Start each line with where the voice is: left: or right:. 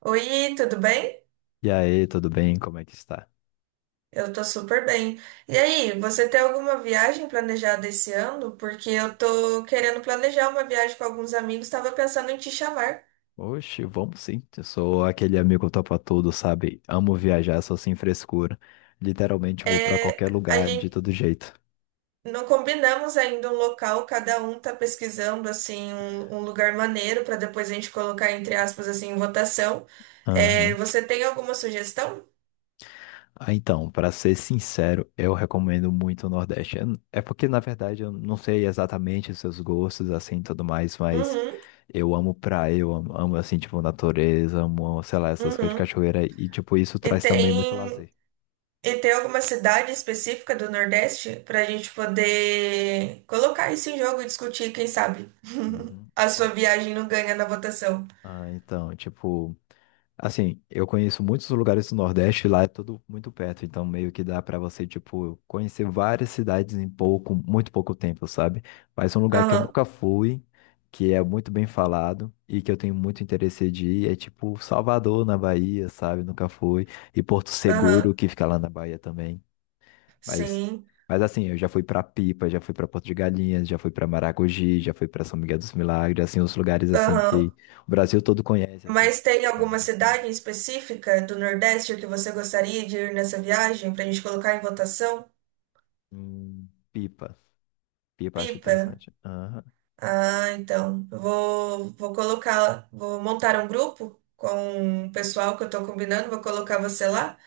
right: Oi, tudo bem?
left: E aí, tudo bem? Como é que está?
right: Eu tô super bem. E aí, você tem alguma viagem planejada esse ano? Porque eu tô querendo planejar uma viagem com alguns amigos, tava pensando em te chamar.
left: Oxe, vamos sim. Eu sou aquele amigo topa tudo, sabe? Amo viajar, sou sem frescura. Literalmente vou pra
right: É,
left: qualquer
right: a
left: lugar de
right: gente
left: todo jeito.
right: não combinamos ainda um local, cada um tá pesquisando assim um lugar maneiro para depois a gente colocar entre aspas assim em votação. É,
left: Aham.
right: você tem alguma sugestão?
left: Ah, então, pra ser sincero, eu recomendo muito o Nordeste. É porque, na verdade, eu não sei exatamente os seus gostos, assim, e tudo mais, mas
right: Uhum,
left: eu amo praia, eu amo, assim, tipo, natureza, amo, sei lá, essas coisas de
right: uhum.
left: cachoeira e, tipo, isso
right: E
left: traz também muito
right: tem.
left: lazer.
right: E tem alguma cidade específica do Nordeste para a gente poder colocar isso em jogo e discutir, quem sabe?
left: Uhum.
right: A sua viagem não ganha na votação.
left: Ah, então, tipo, assim, eu conheço muitos lugares do Nordeste, lá é tudo muito perto, então meio que dá pra você, tipo, conhecer várias cidades em muito pouco tempo, sabe? Mas um lugar que eu
right: Aham,
left: nunca fui, que é muito bem falado e que eu tenho muito interesse de ir, é tipo Salvador, na Bahia, sabe? Nunca fui. E Porto Seguro,
right: aham,
left: que fica lá na Bahia também. Mas,
right: sim,
left: mas assim, eu já fui pra Pipa, já fui pra Porto de Galinhas, já fui pra Maragogi, já fui pra São Miguel dos Milagres, assim, os lugares assim
right: aham.
left: que o Brasil todo conhece, assim,
right: Mas tem
left: é um
right: alguma
left: lugar
right: cidade
left: diferente.
right: em específica do Nordeste que você gostaria de ir nessa viagem para a gente colocar em votação?
left: Pipa. Pipa eu acho
right: Pipa?
left: interessante. Aham,
right: Ah, então. Eu vou, colocar, vou montar um grupo com o pessoal que eu tô combinando, vou colocar você lá.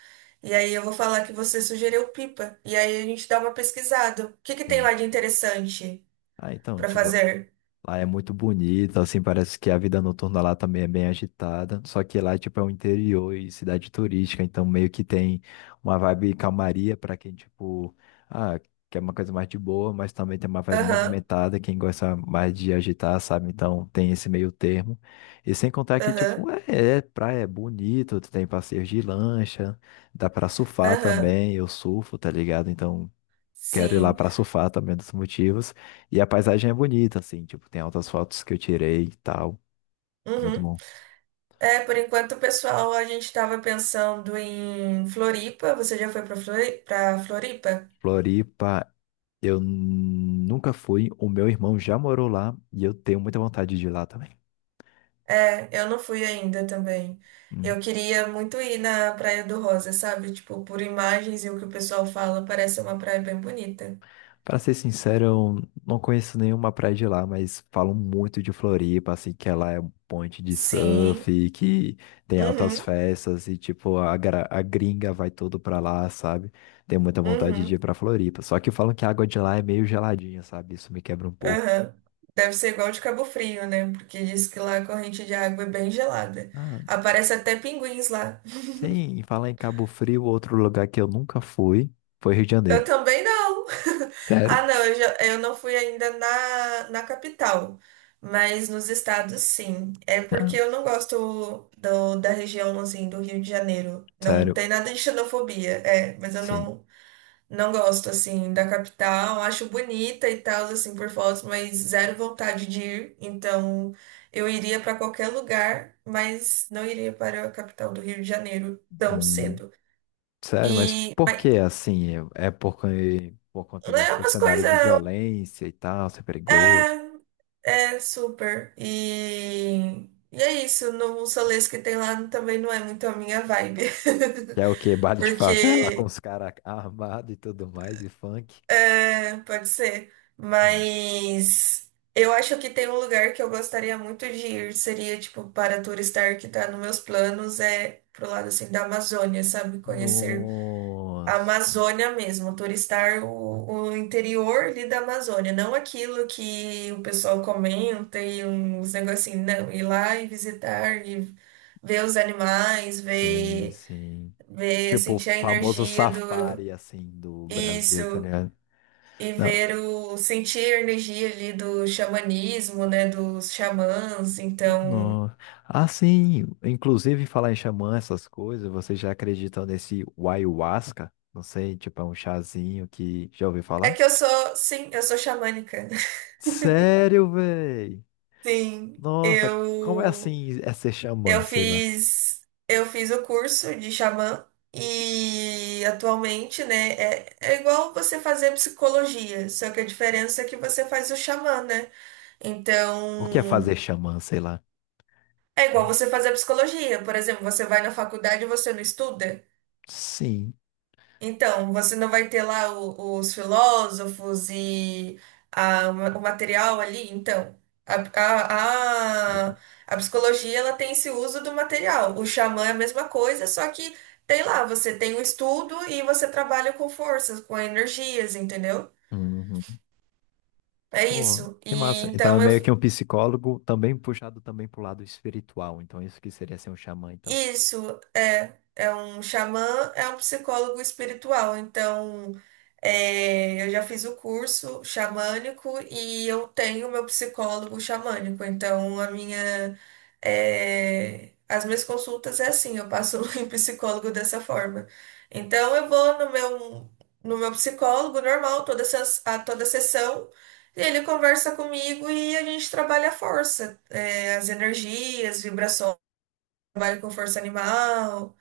right: E aí eu vou falar que você sugeriu Pipa. E aí a gente dá uma pesquisada. O que que tem
left: sim.
right: lá de interessante
left: Ah, então,
right: pra
left: tipo,
right: fazer?
left: lá é muito bonito, assim, parece que a vida noturna lá também é bem agitada. Só que lá, tipo, é o interior e cidade turística, então meio que tem uma vibe calmaria para quem, tipo, ah, quer uma coisa mais de boa, mas também tem uma vibe
right: Aham,
left: movimentada, quem gosta mais de agitar, sabe? Então tem esse meio termo. E sem contar que,
right: aham,
left: tipo, é praia, é bonito, tem passeios de lancha, dá pra surfar
right: aham.
left: também, eu surfo, tá ligado? Então, quero ir lá
right: Sim.
left: pra surfar também é dos motivos. E a paisagem é bonita, assim, tipo, tem altas fotos que eu tirei e tal. Muito
right: Uhum.
left: bom.
right: É, por enquanto, pessoal, a gente tava pensando em Floripa. Você já foi pra pra Floripa?
left: Floripa, eu nunca fui. O meu irmão já morou lá e eu tenho muita vontade de ir lá também.
right: É, eu não fui ainda também. Eu queria muito ir na Praia do Rosa, sabe? Tipo, por imagens e o que o pessoal fala, parece uma praia bem bonita.
left: Pra ser sincero, eu não conheço nenhuma praia de lá, mas falam muito de Floripa, assim, que ela é um ponte de
right: Sim.
left: surf, que tem altas
right: Uhum.
left: festas e, tipo, a gringa vai todo pra lá, sabe? Tenho muita vontade de ir
right: Uhum.
left: pra Floripa. Só que falam que a água de lá é meio geladinha, sabe? Isso me quebra um pouco.
right: Aham. Deve ser igual de Cabo Frio, né? Porque diz que lá a corrente de água é bem gelada.
left: Ah,
right: Aparece até pinguins lá.
left: sim, e falar em Cabo Frio, outro lugar que eu nunca fui foi Rio de
right: Eu
left: Janeiro.
right: também não.
left: Sério?
right: Ah, não, eu, eu não fui ainda na capital, mas nos estados sim. É porque
left: Ah,
right: eu não gosto da região assim do Rio de Janeiro. Não
left: sério,
right: tem nada de xenofobia, é, mas eu
left: sim.
right: não, não gosto, assim, da capital. Acho bonita e tal, assim, por fotos, mas zero vontade de ir. Então, eu iria para qualquer lugar, mas não iria para a capital do Rio de Janeiro tão
left: Hum,
right: cedo.
left: sério, mas
right: E,
left: por
right: mas,
left: que assim? Por conta
right: né, é
left: desse
right: umas
left: cenário de
right: coisas.
left: violência e tal, ser perigoso.
right: É, é super. E é isso. No Solês que tem lá também não é muito a minha vibe.
left: Que é o quê? Baile de favela com
right: Porque
left: os caras armados e tudo mais, e funk.
right: é, pode ser.
left: Hum.
right: Mas eu acho que tem um lugar que eu gostaria muito de ir, seria tipo para turistar, que tá nos meus planos, é pro lado assim da Amazônia, sabe? Conhecer a
left: Nossa,
right: Amazônia mesmo, turistar o interior ali da Amazônia, não aquilo que o pessoal comenta e uns negocinhos, não, ir lá e visitar e ver os animais,
left: sim, sim. Tipo, o
right: sentir a
left: famoso
right: energia do
left: safari, assim, do Brasil, tá
right: isso
left: ligado?
right: e
left: Não,
right: ver o sentir a energia ali do xamanismo, né, dos xamãs. Então,
left: não. Ah, sim, inclusive falar em xamã, essas coisas, vocês já acreditam nesse ayahuasca? Não sei, tipo, é um chazinho que já ouviu
right: é
left: falar?
right: que eu sou, sim, eu sou xamânica.
left: Sério, véi?
right: Sim,
left: Nossa, como é assim é ser
right: eu
left: xamã, sei lá?
right: fiz eu fiz o curso de xamã e atualmente, né, é igual você fazer psicologia, só que a diferença é que você faz o xamã, né?
left: O que é
right: Então,
left: fazer xamã, sei lá?
right: é igual você fazer psicologia. Por exemplo, você vai na faculdade e você não estuda.
left: Sim.
right: Então, você não vai ter lá os filósofos e o material ali? Então, a,
left: Deixa
right: a, a,
left: eu-
right: a psicologia, ela tem esse uso do material. O xamã é a mesma coisa, só que tem lá, você tem o estudo e você trabalha com forças, com energias, entendeu?
left: Uhum.
right: É
left: Pô,
right: isso. E
left: que massa. Então é
right: então eu
left: meio que um psicólogo também puxado também pro lado espiritual. Então isso que seria ser um xamã, então.
right: isso é, é um xamã, é um psicólogo espiritual. Então, é, eu já fiz o curso xamânico e eu tenho meu psicólogo xamânico. Então, a minha, é, as minhas consultas é assim, eu passo em psicólogo dessa forma. Então, eu vou no meu, no meu psicólogo normal, toda, a toda sessão. E ele conversa comigo e a gente trabalha a força, é, as energias, vibrações, trabalho com força animal,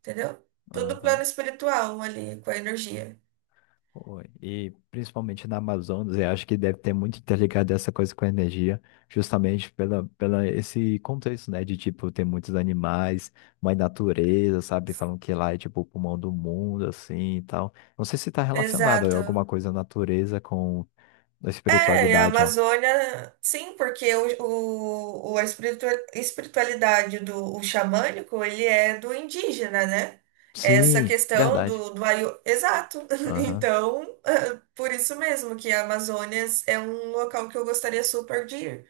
right: entendeu? Tudo plano
left: Aham.
right: espiritual ali, com a energia.
left: Pô, e principalmente na Amazonas, eu acho que deve ter muito interligado essa coisa com a energia, justamente pela esse contexto, né? De tipo, ter muitos animais, mais natureza, sabe? Falam que lá é tipo o pulmão do mundo, assim e tal. Não sei se está relacionado a
right: Exato.
left: alguma coisa natureza com a
right: É, a
left: espiritualidade, ó.
right: Amazônia, sim, porque a espiritualidade do o xamânico, ele é do indígena, né? Essa
left: Sim,
right: questão
left: verdade.
right: exato.
left: Aham.
right: Então, por isso mesmo que a Amazônia é um local que eu gostaria super de ir,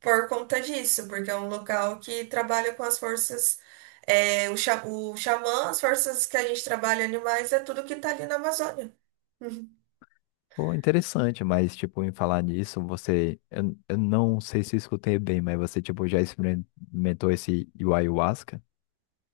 right: por conta disso, porque é um local que trabalha com as forças, é, o, o xamã, as forças que a gente trabalha animais, é tudo que tá ali na Amazônia. Uhum.
left: Pô, interessante, mas tipo, em falar nisso, você. Eu não sei se eu escutei bem, mas você tipo já experimentou esse ayahuasca?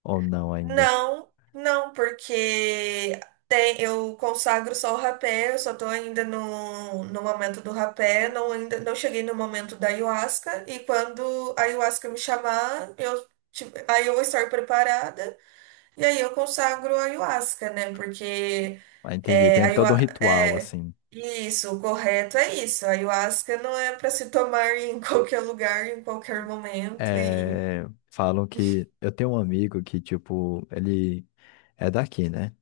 left: Ou não ainda.
right: Não, não, porque tem, eu consagro só o rapé, eu só tô ainda no, no momento do rapé, não, ainda, não cheguei no momento da ayahuasca, e quando a ayahuasca me chamar, eu, tipo, aí eu vou estar preparada. E aí eu consagro a ayahuasca, né? Porque
left: Ah, entendi.
right: é, a
left: Tem todo um ritual,
right: é,
left: assim.
right: isso, o correto é isso. A ayahuasca não é para se tomar em qualquer lugar, em qualquer momento. E,
left: É, falam que. Eu tenho um amigo que, tipo, ele é daqui, né?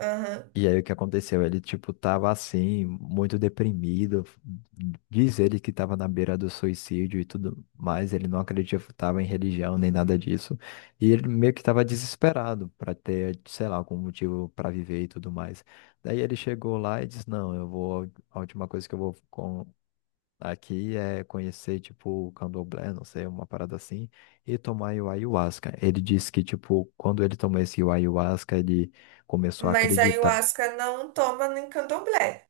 right: aham.
left: E aí o que aconteceu? Ele, tipo, tava assim, muito deprimido. Diz ele que tava na beira do suicídio e tudo mais. Ele não acreditava em religião nem nada disso. E ele meio que tava desesperado para ter, sei lá, algum motivo para viver e tudo mais. Daí ele chegou lá e disse: Não, eu vou. A última coisa que eu vou aqui é conhecer, tipo, o candomblé, não sei, uma parada assim, e tomar o ayahuasca. Ele disse que, tipo, quando ele tomou esse ayahuasca, ele começou a
right: Mas a
left: acreditar.
right: ayahuasca não toma nem candomblé.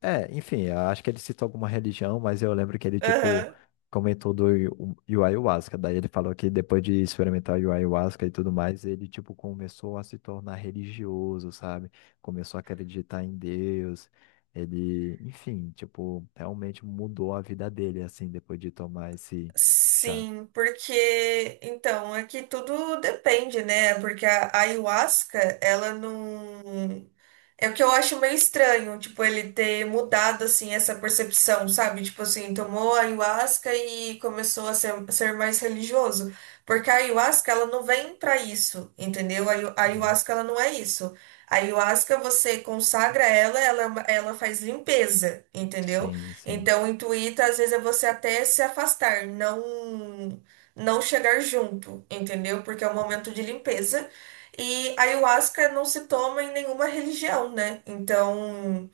left: É, enfim, eu acho que ele citou alguma religião, mas eu lembro que ele, tipo,
right: Aham.
left: comentou do ayu- o ayahuasca. Daí ele falou que depois de experimentar o ayahuasca e tudo mais, ele, tipo, começou a se tornar religioso, sabe? Começou a acreditar em Deus. Ele, enfim, tipo, realmente mudou a vida dele, assim, depois de tomar esse chá.
right: Sim, porque então aqui tudo depende, né? Porque a ayahuasca, ela não. É o que eu acho meio estranho, tipo, ele ter mudado assim essa percepção, sabe? Tipo assim, tomou a ayahuasca e começou a ser mais religioso. Porque a ayahuasca, ela não vem pra isso, entendeu? A
left: Aham.
right: ayahuasca, ela não é isso. A ayahuasca, você consagra ela, ela, é uma- ela faz limpeza, entendeu?
left: Sim, sim.
right: Então, intuita às vezes é você até se afastar, não chegar junto, entendeu? Porque é um momento de limpeza. E a ayahuasca não se toma em nenhuma religião, né? Então,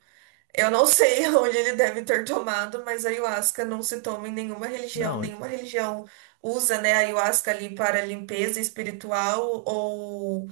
right: eu não sei onde ele deve ter tomado, mas a ayahuasca não se toma em
left: Não, e-
right: nenhuma religião usa, né, a ayahuasca ali para limpeza espiritual ou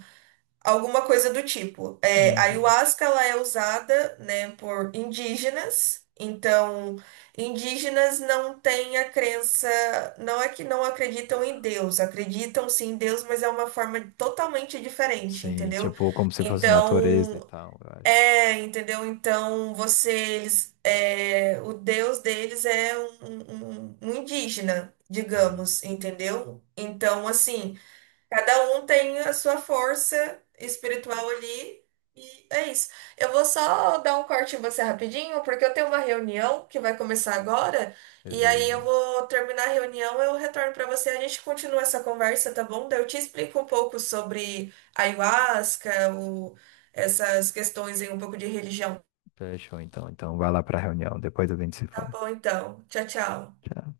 right: alguma coisa do tipo. É, a
left: Uhum.
right: ayahuasca, ela é usada, né, por indígenas. Então, indígenas não têm a crença, não é que não acreditam em Deus, acreditam sim em Deus, mas é uma forma totalmente diferente,
left: Sim,
right: entendeu?
left: tipo, como se fosse natureza e
right: Então,
left: tal, eu acho.
right: é, entendeu? Então, você, eles, é, o Deus deles é um, um indígena,
left: Hum,
right: digamos, entendeu? Então, assim. Cada um tem a sua força espiritual ali e é isso. Eu vou só dar um corte em você rapidinho, porque eu tenho uma reunião que vai começar agora, e aí eu
left: beleza.
right: vou terminar a reunião, eu retorno para você, a gente continua essa conversa, tá bom? Daí eu te explico um pouco sobre ayahuasca, essas questões aí, um pouco de religião.
left: Fechou, então. Então, vai lá para a reunião. Depois a gente se
right: Tá
left: fala.
right: bom, então. Tchau, tchau.
left: Tchau.